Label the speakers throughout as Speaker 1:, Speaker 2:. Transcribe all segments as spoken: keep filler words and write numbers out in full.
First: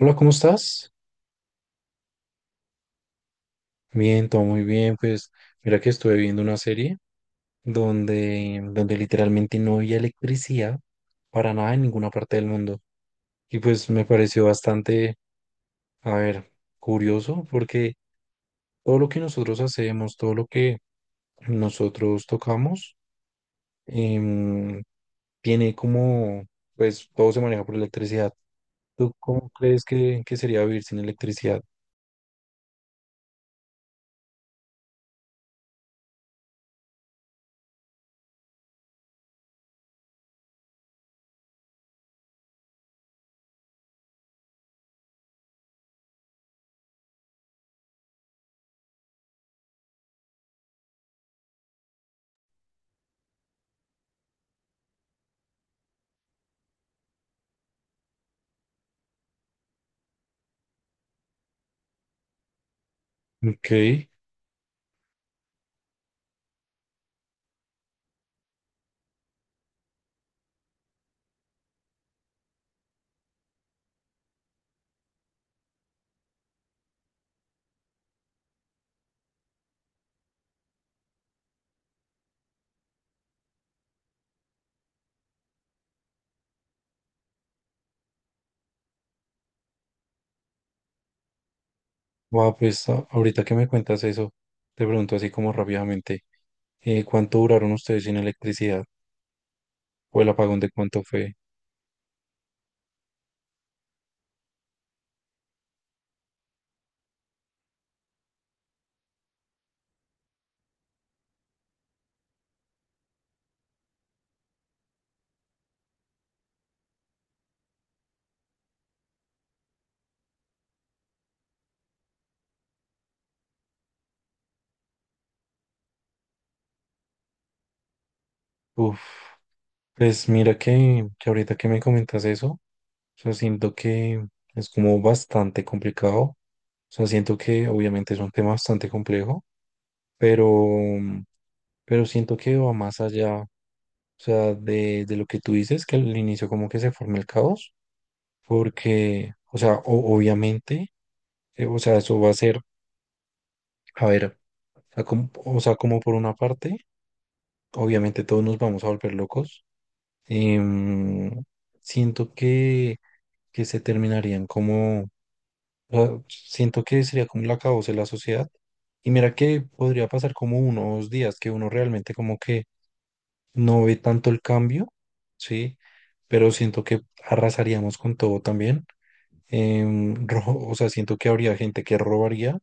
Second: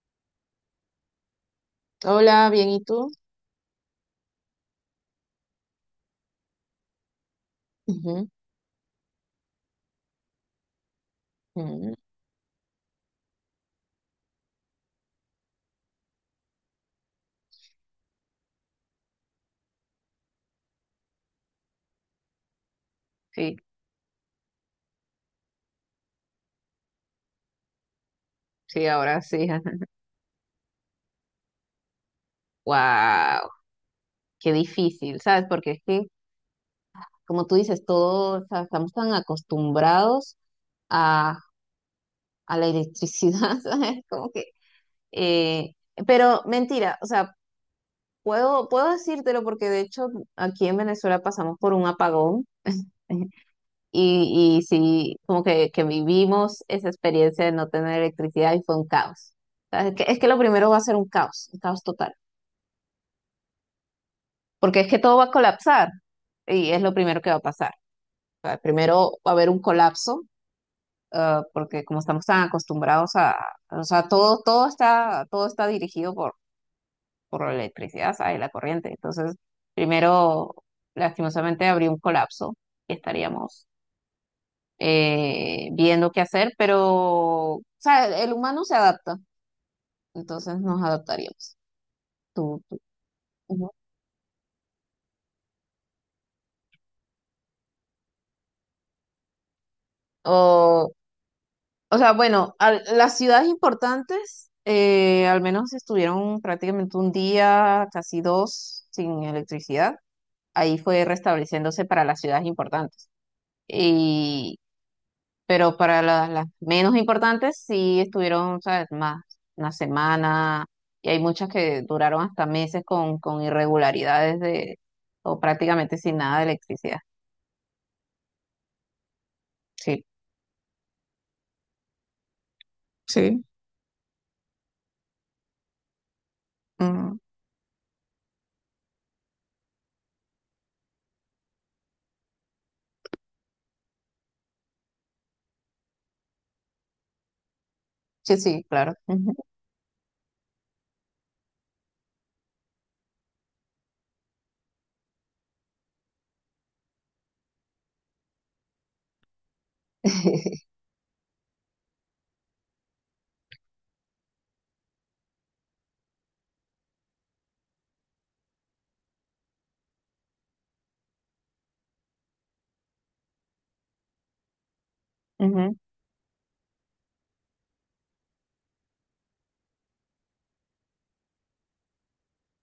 Speaker 1: Hola, ¿cómo estás?
Speaker 2: Hola, bien, ¿y tú?
Speaker 1: Bien, todo muy bien. Pues mira que estuve viendo una serie
Speaker 2: Ujú,
Speaker 1: donde, donde literalmente no había electricidad para nada en
Speaker 2: ujú.
Speaker 1: ninguna parte del mundo. Y pues me pareció bastante, a ver, curioso porque todo lo que nosotros hacemos, todo lo que nosotros tocamos,
Speaker 2: Sí,
Speaker 1: em, tiene como, pues todo se maneja por electricidad.
Speaker 2: sí,
Speaker 1: ¿Tú
Speaker 2: ahora
Speaker 1: cómo
Speaker 2: sí. ajá.
Speaker 1: crees que, que sería vivir sin electricidad?
Speaker 2: Wow, qué difícil, ¿sabes? Porque es que, como tú dices, todos, o sea, estamos tan acostumbrados a, a la electricidad, ¿sabes? Como que, eh, pero mentira, o sea, puedo, puedo decírtelo porque de hecho aquí en Venezuela pasamos por un apagón y, y sí, como que, que vivimos esa experiencia de no tener electricidad y fue un caos. O sea, es que, es que lo primero va a ser un caos, un caos total.
Speaker 1: Ok.
Speaker 2: Porque es que todo va a colapsar y es lo primero que va a pasar. O sea, primero va a haber un colapso, ah, porque como estamos tan acostumbrados a, o sea, todo, todo está, todo está dirigido por, por la electricidad, ¿sabes? La corriente. Entonces, primero, lastimosamente, habría un colapso y estaríamos eh, viendo qué hacer, pero, o sea, el humano se adapta, entonces nos adaptaríamos.
Speaker 1: Wow,
Speaker 2: Tú, tú.
Speaker 1: pues a- ahorita que me
Speaker 2: Ujú.
Speaker 1: cuentas eso, te pregunto así como rápidamente, eh, ¿cuánto duraron ustedes sin electricidad? ¿O el apagón de
Speaker 2: O
Speaker 1: cuánto fue?
Speaker 2: O sea, bueno, al- las ciudades importantes eh, al menos estuvieron prácticamente un día, casi dos, sin electricidad. Ahí fue restableciéndose para las ciudades importantes. Y, pero para la- las menos importantes sí estuvieron, ¿sabes? Más, una semana. Y hay muchas que duraron hasta meses con, con irregularidades de, o prácticamente sin nada de electricidad.
Speaker 1: Uf,
Speaker 2: Sí.
Speaker 1: pues mira que, que ahorita que me comentas eso, o sea,
Speaker 2: Sí.
Speaker 1: siento que es como bastante complicado. O sea,
Speaker 2: Mm,
Speaker 1: siento que obviamente es un tema bastante complejo, pero, pero siento que va más allá, o sea, de, de lo que tú dices, que al inicio como que se forma el caos,
Speaker 2: sí, sí, claro.
Speaker 1: porque,
Speaker 2: Ujú.
Speaker 1: o sea, o- obviamente, eh, o sea, eso va a ser. A ver, o sea, como, o sea, como por una parte, obviamente todos nos vamos a volver locos. Em, siento que, que se terminarían como, o sea, siento que sería como la acabose de la sociedad. Y mira que podría pasar como unos días que uno realmente como que no ve tanto el cambio,
Speaker 2: Ujú.
Speaker 1: ¿sí? Pero siento que arrasaríamos con todo también. Em, ro- o sea, siento que habría gente que robaría,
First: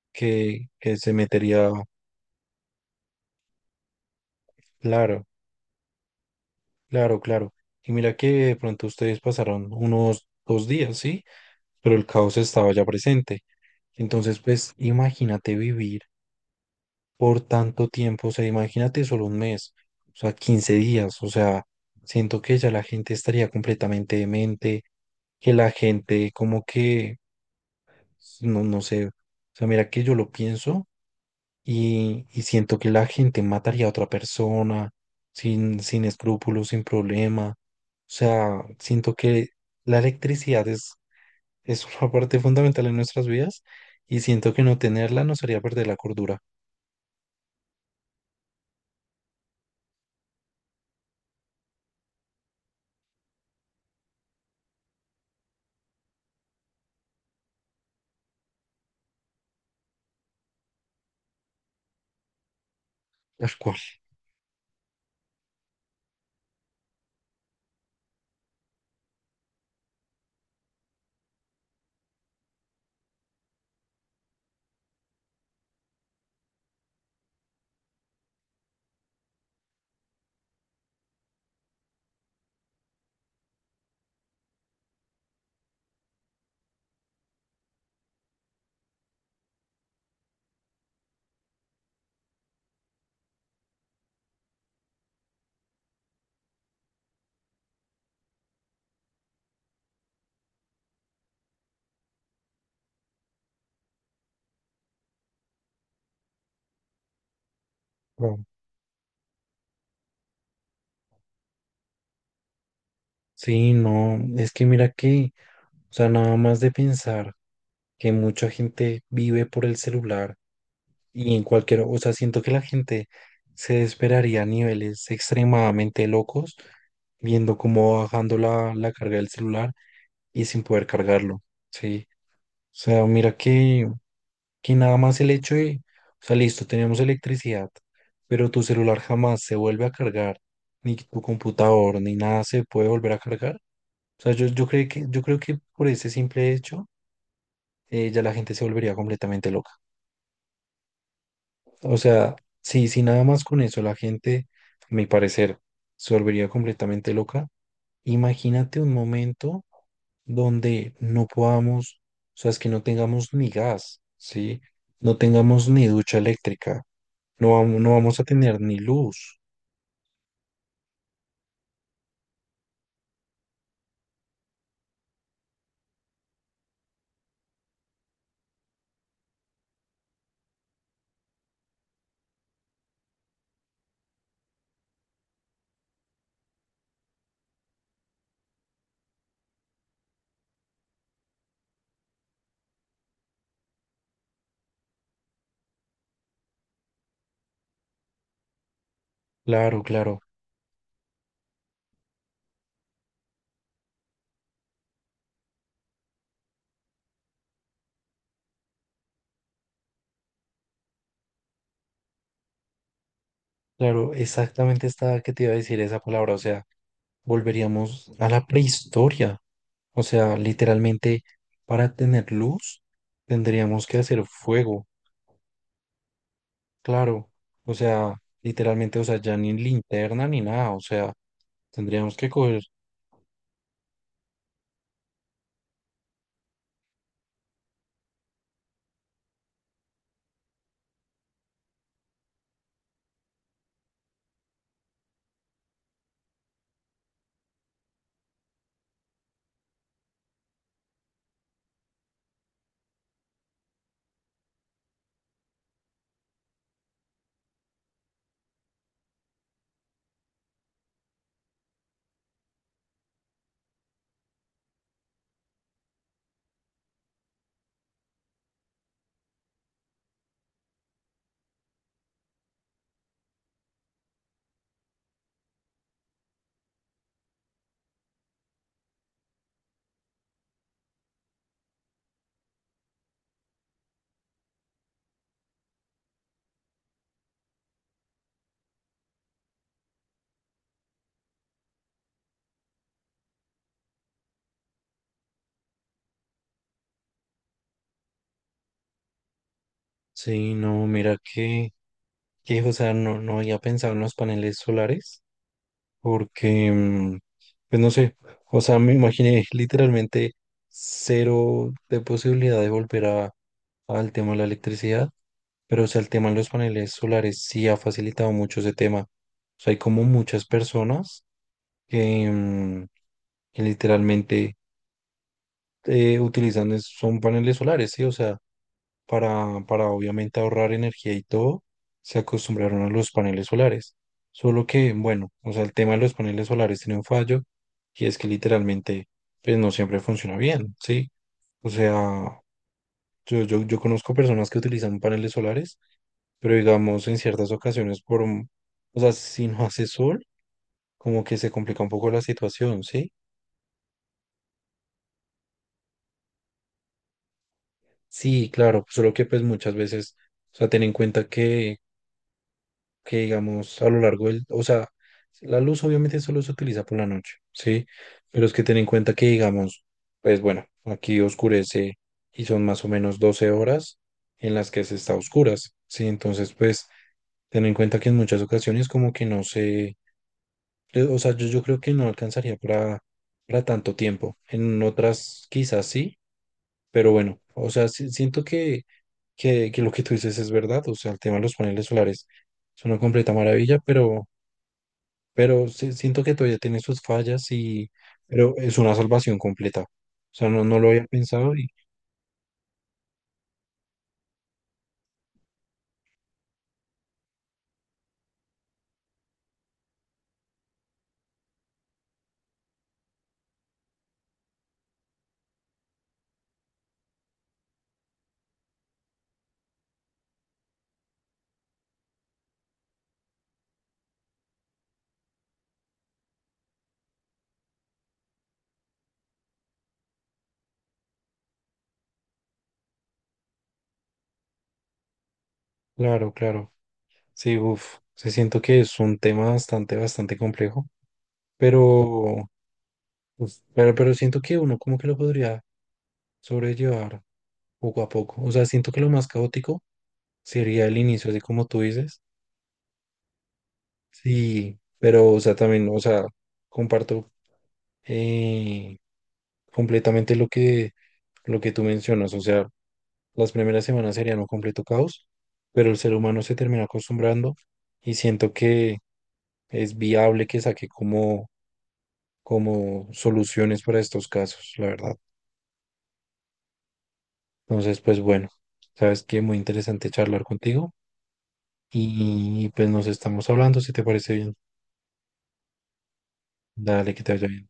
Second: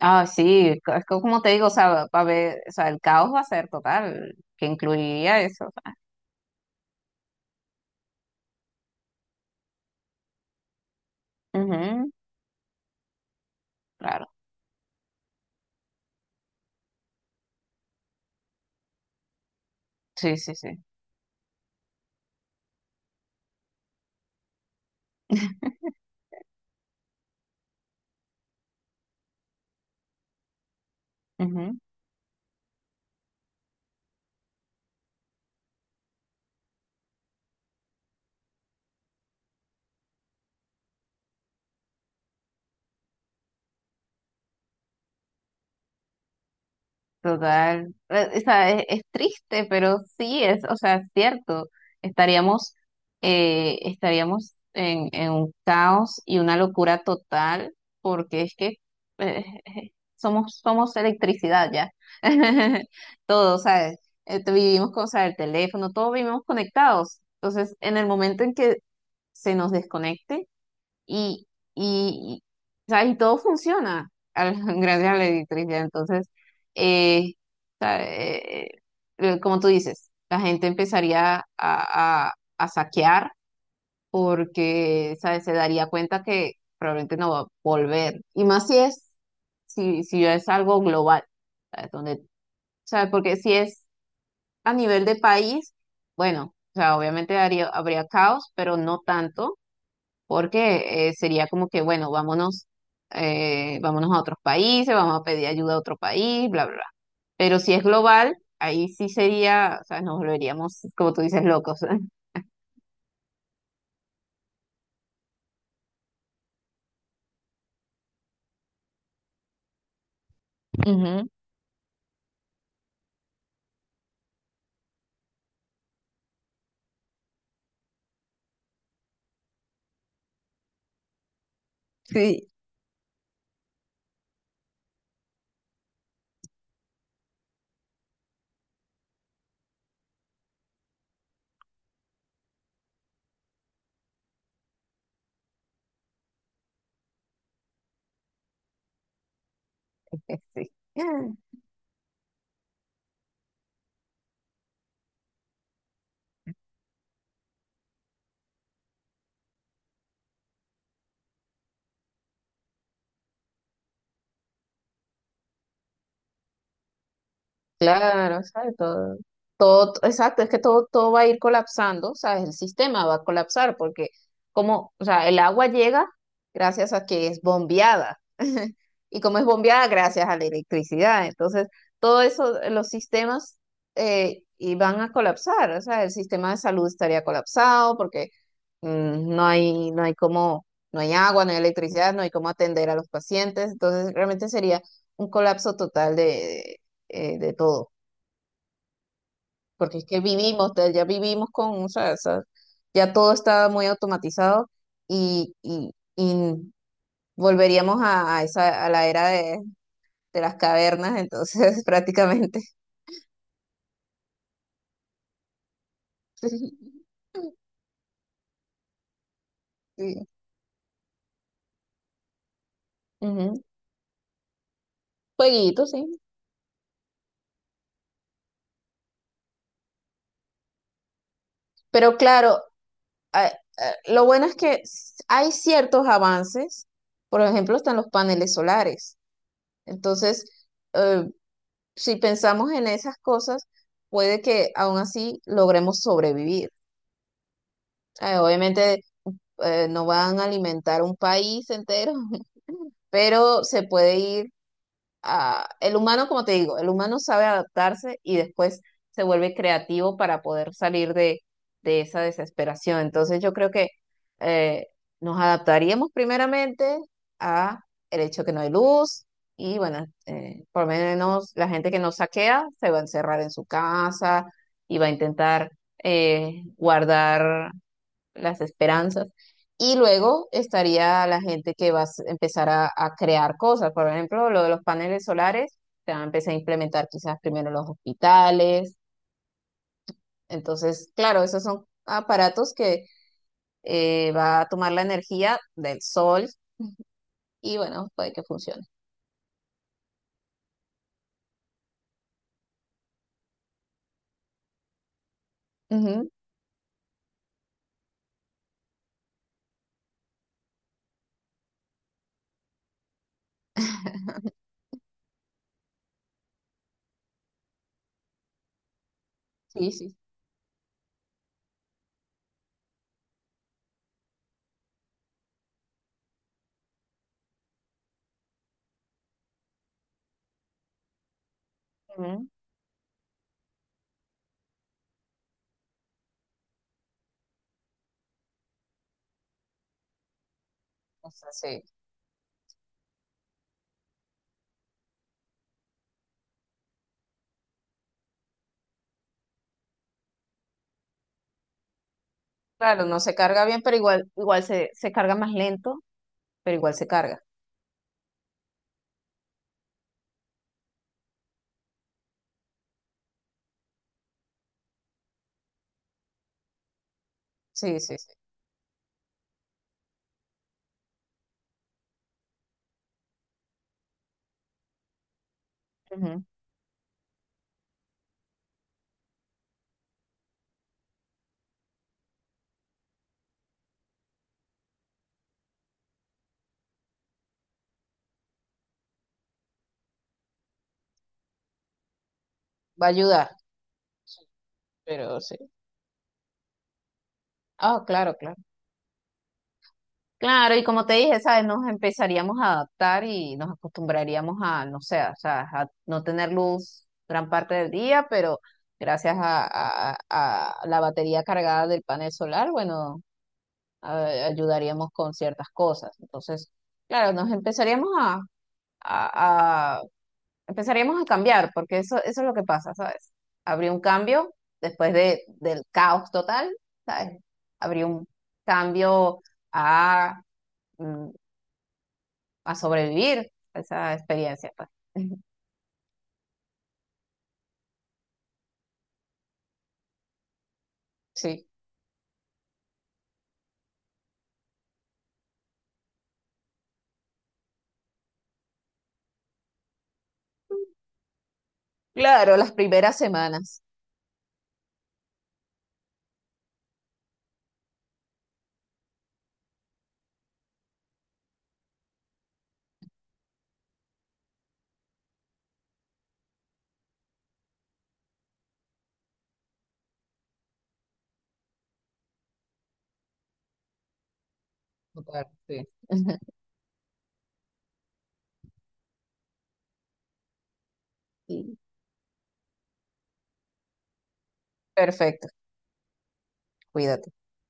Speaker 2: Ah,
Speaker 1: que,
Speaker 2: sí, co-
Speaker 1: que
Speaker 2: es
Speaker 1: se
Speaker 2: que como te digo,
Speaker 1: metería,
Speaker 2: o sea, va a haber, o sea, el caos va a ser total, que
Speaker 1: claro.
Speaker 2: incluiría eso.
Speaker 1: Claro, claro. Y mira que de pronto ustedes pasaron unos dos días, ¿sí? Pero el
Speaker 2: Ujú,
Speaker 1: caos estaba ya presente.
Speaker 2: claro,
Speaker 1: Entonces, pues imagínate vivir por tanto tiempo, o sea, imagínate solo un mes, o sea,
Speaker 2: sí, sí,
Speaker 1: quince
Speaker 2: sí.
Speaker 1: días, o sea, siento que ya la gente estaría completamente demente, que la gente como que, no, no sé, o sea, mira que yo lo pienso y, y siento que la gente mataría a otra persona sin, sin escrúpulos, sin problema. O sea, siento que la electricidad es, es una parte fundamental en nuestras vidas y siento que no tenerla nos haría perder la cordura.
Speaker 2: Total. Eh, o sea, es, es triste, pero sí es, o sea, es cierto. Estaríamos, eh, estaríamos en, en un caos y una locura total, porque es que eh, eh, somos, somos electricidad ya.
Speaker 1: Tal
Speaker 2: Todo,
Speaker 1: cual.
Speaker 2: ¿sabes? Eh, te- vivimos con, o sea, el teléfono, todos vivimos conectados. Entonces, en el momento en que se nos desconecte, y, y, y, ¿sabes? Y todo funciona al- gracias a la electricidad. Entonces, eh, ¿sabe? Eh, eh, como tú dices, la gente empezaría a, a- a saquear porque, ¿sabes? Se daría cuenta que probablemente no va a volver. Y más si es, si, si es algo global, ¿sabes? Donde, ¿sabes? Porque si es a nivel de país, bueno, o sea, obviamente haría- habría caos, pero no tanto porque eh, sería como que, bueno, vámonos, eh, vámonos a otros países, vamos a pedir ayuda a otro país, bla, bla, bla. Pero si es global,
Speaker 1: No.
Speaker 2: ahí sí sería, o sea, nos volveríamos, como tú dices, locos.
Speaker 1: Sí, no, es que mira que, o sea, nada más de pensar que mucha gente vive por el celular.
Speaker 2: Ujú.
Speaker 1: Y en cualquier, o sea, siento que la gente se desesperaría a niveles extremadamente locos viendo cómo va bajando la, la carga del celular y sin poder cargarlo, ¿sí?
Speaker 2: Sí,
Speaker 1: O sea, mira que, que nada más el hecho de, o sea, listo, tenemos electricidad, pero tu celular jamás se vuelve a cargar, ni tu computador, ni nada se puede volver a cargar. O sea, yo, yo creo que, yo creo que por ese simple hecho, eh, ya la gente se volvería completamente loca.
Speaker 2: sí.
Speaker 1: O sea, si, si nada más con eso la gente, a mi parecer, se volvería completamente loca, imagínate un momento donde no podamos, o sea, es que no tengamos ni gas, ¿sí? No tengamos ni ducha eléctrica, no vamos, no vamos a
Speaker 2: Claro,
Speaker 1: tener
Speaker 2: ¿sabes?
Speaker 1: ni
Speaker 2: Todo,
Speaker 1: luz.
Speaker 2: todo, exacto, es que todo, todo va a ir colapsando, ¿sabes? El sistema va a colapsar porque como, o sea, el agua llega gracias a que es bombeada y como es bombeada gracias a la electricidad, entonces todo eso, eh, los sistemas eh, y van a colapsar, o sea, el sistema de salud estaría colapsado porque mm, no hay, no hay cómo, no hay agua, no hay electricidad, no hay cómo atender a los pacientes, entonces realmente sería un colapso total eh, de todo,
Speaker 1: Claro,
Speaker 2: porque es
Speaker 1: claro,
Speaker 2: que vivimos, de- ya vivimos con, o sea, esa- ya todo está muy automatizado y, y, y volveríamos a, a esa, a la era de, de las cavernas, entonces prácticamente.
Speaker 1: claro, exactamente estaba que te iba a decir esa palabra, o sea,
Speaker 2: Sí.
Speaker 1: volveríamos a la prehistoria, o
Speaker 2: Sí.
Speaker 1: sea, literalmente para tener luz
Speaker 2: Ujú.
Speaker 1: tendríamos que hacer fuego.
Speaker 2: Jueguito, sí.
Speaker 1: Claro, o sea, literalmente, o sea, ya ni linterna ni nada, o sea, tendríamos
Speaker 2: Pero
Speaker 1: que
Speaker 2: claro,
Speaker 1: coger.
Speaker 2: a- a- lo bueno es que s- hay ciertos avances, por ejemplo, están los paneles solares. Entonces, eh, si pensamos en esas cosas, puede que aún así logremos sobrevivir. Eh, obviamente eh, no van a alimentar un país entero, pero se puede ir ah, el humano, como te digo, el humano sabe adaptarse y después se vuelve creativo para poder salir de, de esa desesperación. Entonces yo creo que eh, nos adaptaríamos primeramente a el hecho que no hay luz y bueno, eh, por lo menos la gente que nos saquea se va a encerrar en su casa y va a intentar eh, guardar las esperanzas. Y luego estaría la gente que va a s- empezar a, a crear cosas. Por ejemplo, lo de los paneles solares, se van a empezar a implementar quizás primero en los hospitales. Entonces, claro, esos son aparatos que eh, va a tomar la energía del sol y bueno, puede que funcione.
Speaker 1: Sí, no, mira que, que, o sea, no, no había pensado en los paneles solares,
Speaker 2: Ujú,
Speaker 1: porque, mm, pues no sé, o sea, me imaginé literalmente cero de posibilidad de volver a, al tema de la electricidad, pero, o sea, el tema de los paneles solares sí ha facilitado mucho ese tema. O sea, hay
Speaker 2: sí,
Speaker 1: como
Speaker 2: sí.
Speaker 1: muchas personas que, mm, que literalmente eh, utilizan es- son paneles solares, ¿sí? O sea, para, para obviamente ahorrar energía y todo, se
Speaker 2: Ujú.
Speaker 1: acostumbraron a los paneles solares. Solo que, bueno, o sea, el tema de los paneles solares tiene un fallo y es que literalmente, pues no siempre funciona bien, ¿sí?
Speaker 2: O sea,
Speaker 1: O
Speaker 2: sí.
Speaker 1: sea, yo, yo, yo conozco personas que utilizan paneles solares, pero digamos en ciertas ocasiones por, un- o sea, si no hace sol, como que se complica un poco la situación,
Speaker 2: Claro,
Speaker 1: ¿sí?
Speaker 2: no se carga bien, pero igual, igual se, se carga más lento, pero igual se carga.
Speaker 1: Sí, claro, solo que pues muchas veces, o sea, ten en cuenta que que digamos a lo largo del, o sea, la luz obviamente solo se utiliza por la noche, ¿sí?
Speaker 2: Sí, sí, sí.
Speaker 1: Pero es que ten en cuenta que digamos, pues bueno, aquí oscurece y son más o menos doce horas en las que se está a oscuras, ¿sí?
Speaker 2: Ujú.
Speaker 1: Entonces, pues ten en cuenta que en muchas ocasiones como que no se, eh, o sea, yo, yo creo que no alcanzaría para, para tanto tiempo, en otras quizás sí, pero bueno, o sea, si- siento que, que, que lo que tú dices es verdad, o sea, el tema de los paneles solares es una
Speaker 2: Va a
Speaker 1: completa
Speaker 2: ayudar,
Speaker 1: maravilla, pero
Speaker 2: pero sí.
Speaker 1: pero sí- siento que todavía tiene sus fallas y,
Speaker 2: Ah, claro,
Speaker 1: pero
Speaker 2: claro.
Speaker 1: es una salvación completa. O sea, no,
Speaker 2: Claro,
Speaker 1: no
Speaker 2: y
Speaker 1: lo
Speaker 2: como
Speaker 1: había
Speaker 2: te dije,
Speaker 1: pensado
Speaker 2: ¿sabes?
Speaker 1: y
Speaker 2: Nos empezaríamos a adaptar y nos acostumbraríamos a, no sé, o sea, a no tener luz gran parte del día, pero gracias a, a- a la batería cargada del panel solar, bueno, a- ayudaríamos con ciertas cosas. Entonces, claro, nos empezaríamos a, a- a- empezaríamos a cambiar, porque eso, eso es lo que pasa, ¿sabes? Habría un cambio después de, del caos total, ¿sabes? Habría un cambio a... mm, a sobrevivir a esa experiencia, pues.
Speaker 1: claro, claro. Sí, uff, sí siento que es un tema bastante, bastante complejo,
Speaker 2: Sí.
Speaker 1: pero, pues, pero, pero siento que uno como que lo podría sobrellevar poco a poco. O sea, siento que lo más caótico sería el inicio, así como tú dices.
Speaker 2: Claro, las primeras semanas.
Speaker 1: Sí, pero, o sea, también, o sea, comparto eh, completamente lo que, lo que tú mencionas. O sea, las primeras semanas serían un completo caos, pero el ser humano se termina acostumbrando y siento que es viable que saque como, como soluciones para estos casos, la verdad.
Speaker 2: Total, sí.
Speaker 1: Entonces, pues bueno, sabes que muy interesante charlar contigo
Speaker 2: Sí.
Speaker 1: y pues nos estamos hablando, si te parece bien.
Speaker 2: Perfecto,
Speaker 1: Dale, que te
Speaker 2: cuídate.
Speaker 1: vaya bien.